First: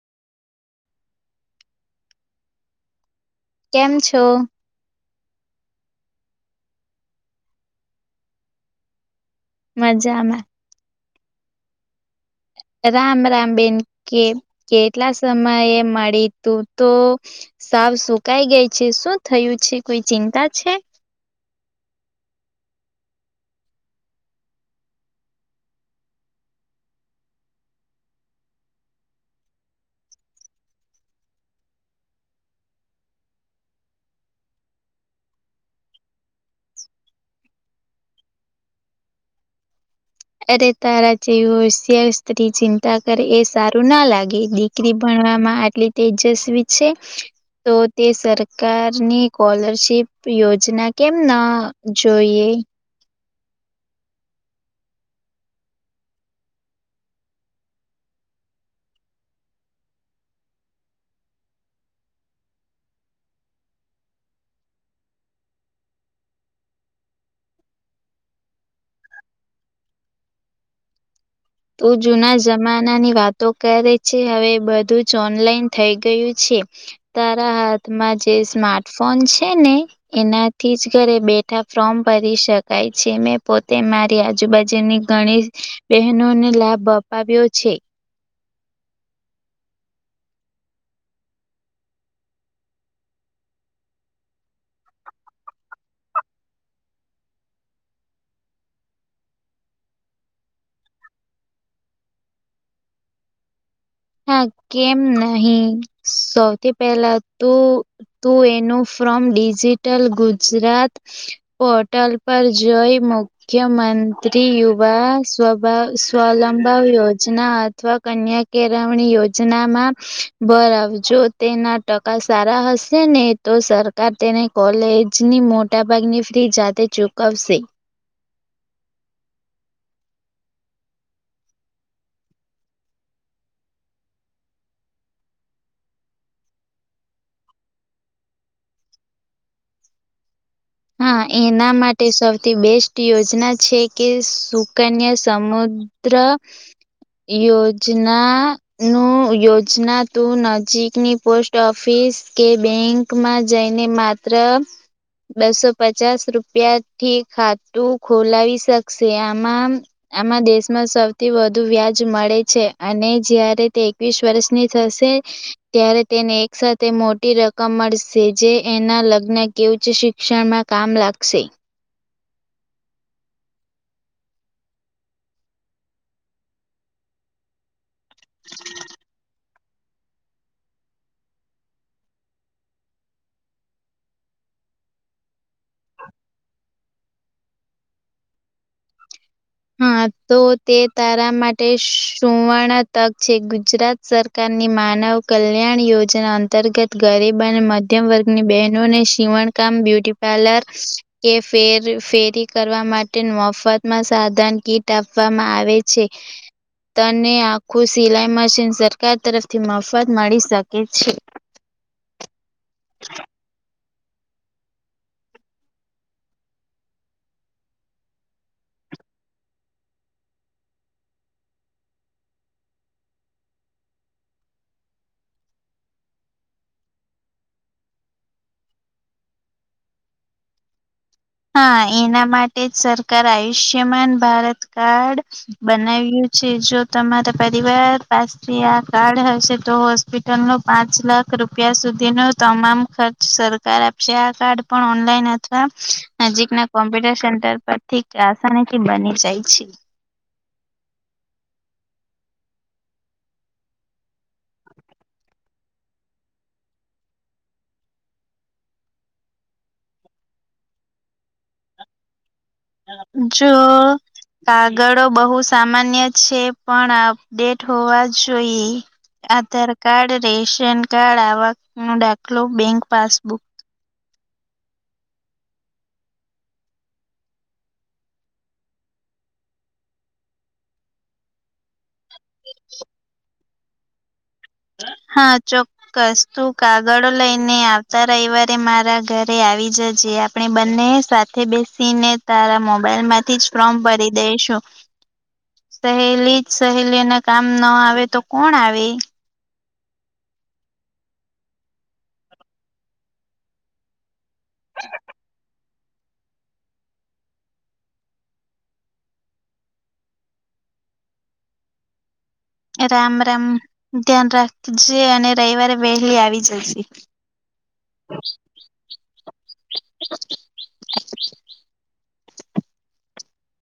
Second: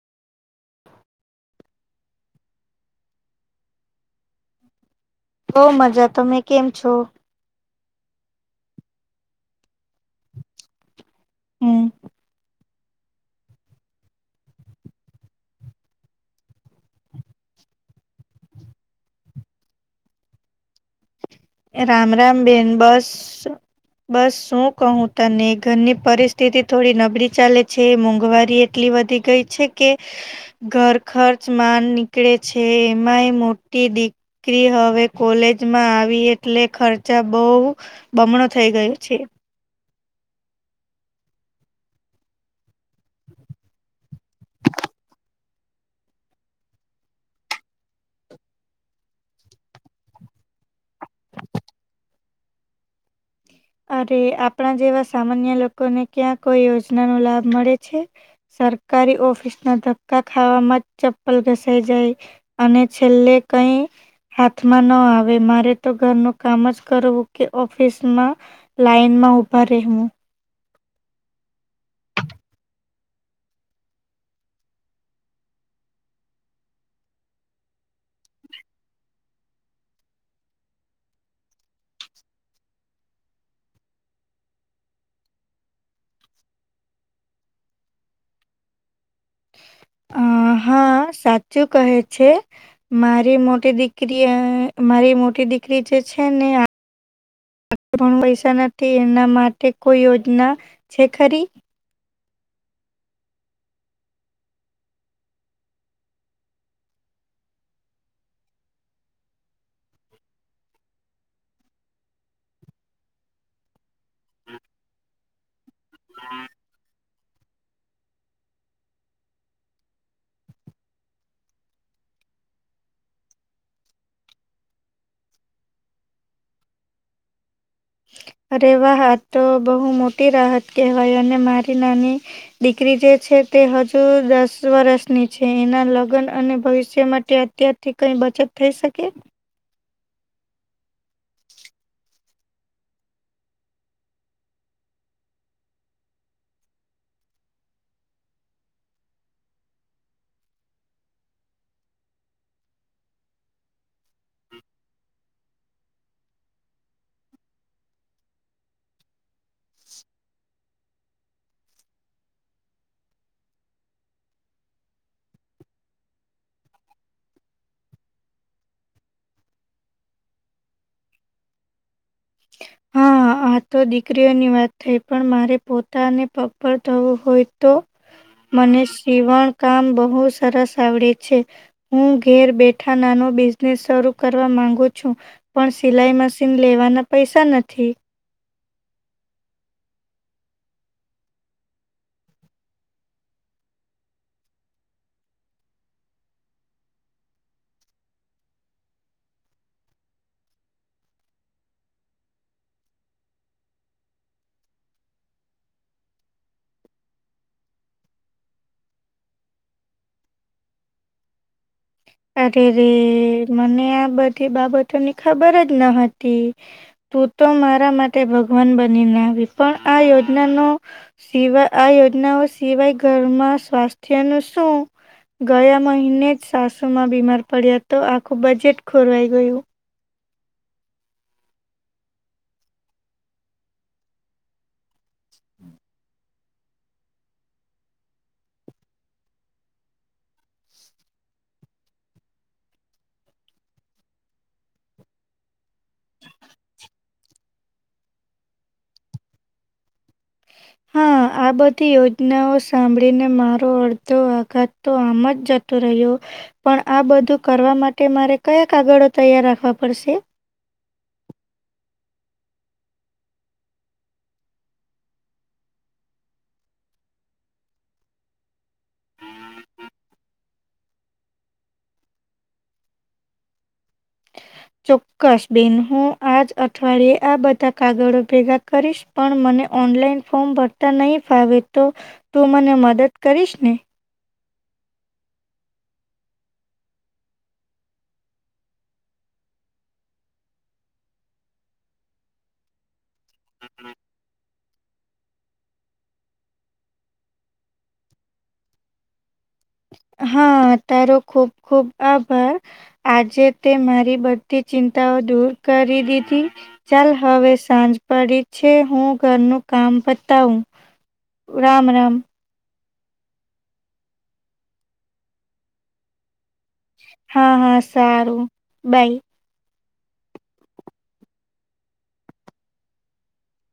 [unintelligible] [inaudible] કેમ છો. બહું મજા તમે કેમ છો. મજામાં. હમ. રામ રામ બેન કે કેટલા સમયે મળી તું તો સાવ સુકાઈ ગઈ છે, શું થયું છે, કોઈ ચિંતા છે. રામ રામ બેેન બસ બસ શું કહું તને ઘરની પરિસ્થિતિ થોડી નબળી ચાલે છે, મોંઘવારી એટલી વધી ગઈ છે, કે ઘર ખર્ચમાંન નીકળે છે, એમાંય મોટી દીકરી હવે કોલેજમાં આવી એક એટલે ખર્ચા બહું બમણો થઈ ગયો છે. અરે તારા જેવું હોશિયાર સ્ત્રી ચિંતા કરે એ સારું ના લાગે દીકરી ભણ વામા આટલી તેજસ્વી છે. તો તે સરકારની કોલરશીપ યોજના કેમ ના જોઈએ એ. અરે આપણા જેવા સામાન્ય લોકોને ક્યાં કોઈ યોજનાનો લાભ મળે છે. સરકારી ઓફિસના ધક્કા ખાવામાં ચપ્પલ ઘસાઈ જાય અને છેલ્લે કંઈ [unintelligible] [inaudible] હાથમાં ન આવે મારે તો ઘરનું કામ જ કરવું કે ઓફિસમાં લાઈનમાં ઉભા રહેેવું તું જુના જમાનાની વાતો કરે છે, હવે બધું જ ઓનલાઈન થઈ ગયું છે. તારા હાથમાં જે સ્માર્ટફોન છે, ને એનાથી જ ઘરે બે ઠા ફોર્મ ભરી શકાય છે, મેં પોતે મારી આજુબાજુની ઘણી બે નો ને લાભ અપાવ્યો છે. [unintelligible] [inaudible] અ હા સાચું કહે છે, મારી મોટી દીકરીએ. મારી મોટી દીકરી જે છે, ને [unintelligible] [inaudible] પણ પૈસા નથી, એના માટે કોઈ યોજના છે, ખરી હા કેમ નહીં સૌથી પહેલા તું તું એનું ફોમ ડિજિટલ ગુજરાત પોર્ટલ પર જોઈ મુખ્યમંત્રી મંત્રી યુવા સ્વલંભ યોજના અથવા કન્યા કે અગાઉ ની યોજનામાં બર આવજો તેના ટકા સારા હશે ને તો. સરકાર તેને કોલેજની મોટા ભાગની ફી જાતે ચૂકવશે. અરે વાહા તો બહુ મોટી રાહત કહેવાય અને મારી નાની દીકરી જે છે તે હજુ દસ વર્ષની છે, એના લગ્ન અને ભવિષ્ય માટે અત્યારથી કંઈ. બચત થઈ શકે. હા એના માટે સૌથી બેસ્ટ યોજના છે, કે સુકન્યા સમુદ્ર અ્ર [unintelligible] [inaudible] યોજના નું યોજના તું નજીકની પોસ્ટ ઓફિસ પોસ કે બેંકમાં જઈને માત્ર બસો પચાસ રૂપિયા થી ખાતું ખોલાવી શકશે આમાં દેશમાં સૌથી વધુ વ્યાજ મળે છે અને જયારે તે એકવીસ વર્ષની થશે ત્યારે તેને એક સાથે મોટી રકમ મળશે જે એના લગ્ન કેવું છે શિક્ષણમાં કામ લાગશે હા, આ તો દીકરીઓની વાત થઈ પણ મારે પોતાને પપ્પર થવું હોય તો મને સીવણ કામ બહુ સરસ આવડે છે હું ઘેર બેઠા નાના બઝનેસ શરૂ કરવા માંગુ છું પણ સિલાઈ મશીન લેવાના પૈસા નથી હમ તો તે તારા માટે સુવર્ણ તક છે ગુજરાત સરકારની મા મા નવ કલ્યાણ યોજના અંતર્ગત ગરીબ અને મધ્યમ વર્ગની બહેનોને સીવણકામ બ્યુ બ્યુટીપાર્લર કે ફેરી કરવા માટે મફત માં સાધન કીટ આપવામાં આવે છે તને આખું સિલાઈ મશીન સરકાર તરફથી મફત મળી શકે છે અરે રે મને આ બધી બાબતોની ખબર જ ન હતી તું તો મારા માટે ભગવાન બનીને આવી પણ આ યોજના ન સિવાય આયો જ સિવાય ઘરમાં સ્વાસ્થ્ય નું શું ગયા મહિને જ માં બીમાર પડ્યા તો આખું બજેટ ખોરવાઈ ગયું હા એના માટે જ સરકાર આયુષ્યમાન ભારત કાર્ડ બનાવ્યું જો તમારા પરિવાર પાસે આ કાર્ડ હશે તો હોસ્પિટલ નો પાંચ લાખ રૂપિયા સુધી ન તમામ ખર્ચ સરકાર આપશે આ કાર્ડ પણ ઓનલાઈન અથવા નજીક ના કમ્પ્યુટર સેન્ટર પર ઠીસા નખ બની જાય છે હા આ બધી યોજનાઓ સાંભળીને મારો અડધો આઘાત તો આમ જ જતો રહ્યો પણ આ બધું કરવા માટે મારે કયા કાગળો તૈયાર રાખવા પડશે જો કાગળો બહુ સામાન્ય છે પણ અપડેટ હોવા જોઈએ આધાર કાર્ડ રેશન કાર્ડ આક ન દાખલો બેંક પાસબુક ચોક્કસ બેન હું આજ અઠવાડિયે આ બધા કાગળો ભેગા કરીશ પણ મને ઓનલાઈન ફોર્મ ભરતા નહીિ ફાવે તો તું મને મદદ કરીશ ને હ હા ચોક્કસ તું કાગળો લઈને આવતા રવિવારે મારા ઘરે આવી જજે આપણે બંને સાથે બેસીને તારા મોબાઈલ માંથી જ ફોમ ભરી દઈશું સહેલી જ સહેલીને કામ ના આવે તો કોણ આવે હા તારો ખુબ ખુબ આભાર આજે તે મારી બધી ચિંતા દૂર કરી દીધી ચાલ હવે સાંજ પડી છે હું ઘરનું કામ પતા હું રામ રામ રામ રામ ધ્યાન રાખજે અને રવિવારે વહેલી આવી જજે હા હા સારું બાય [unintelligible]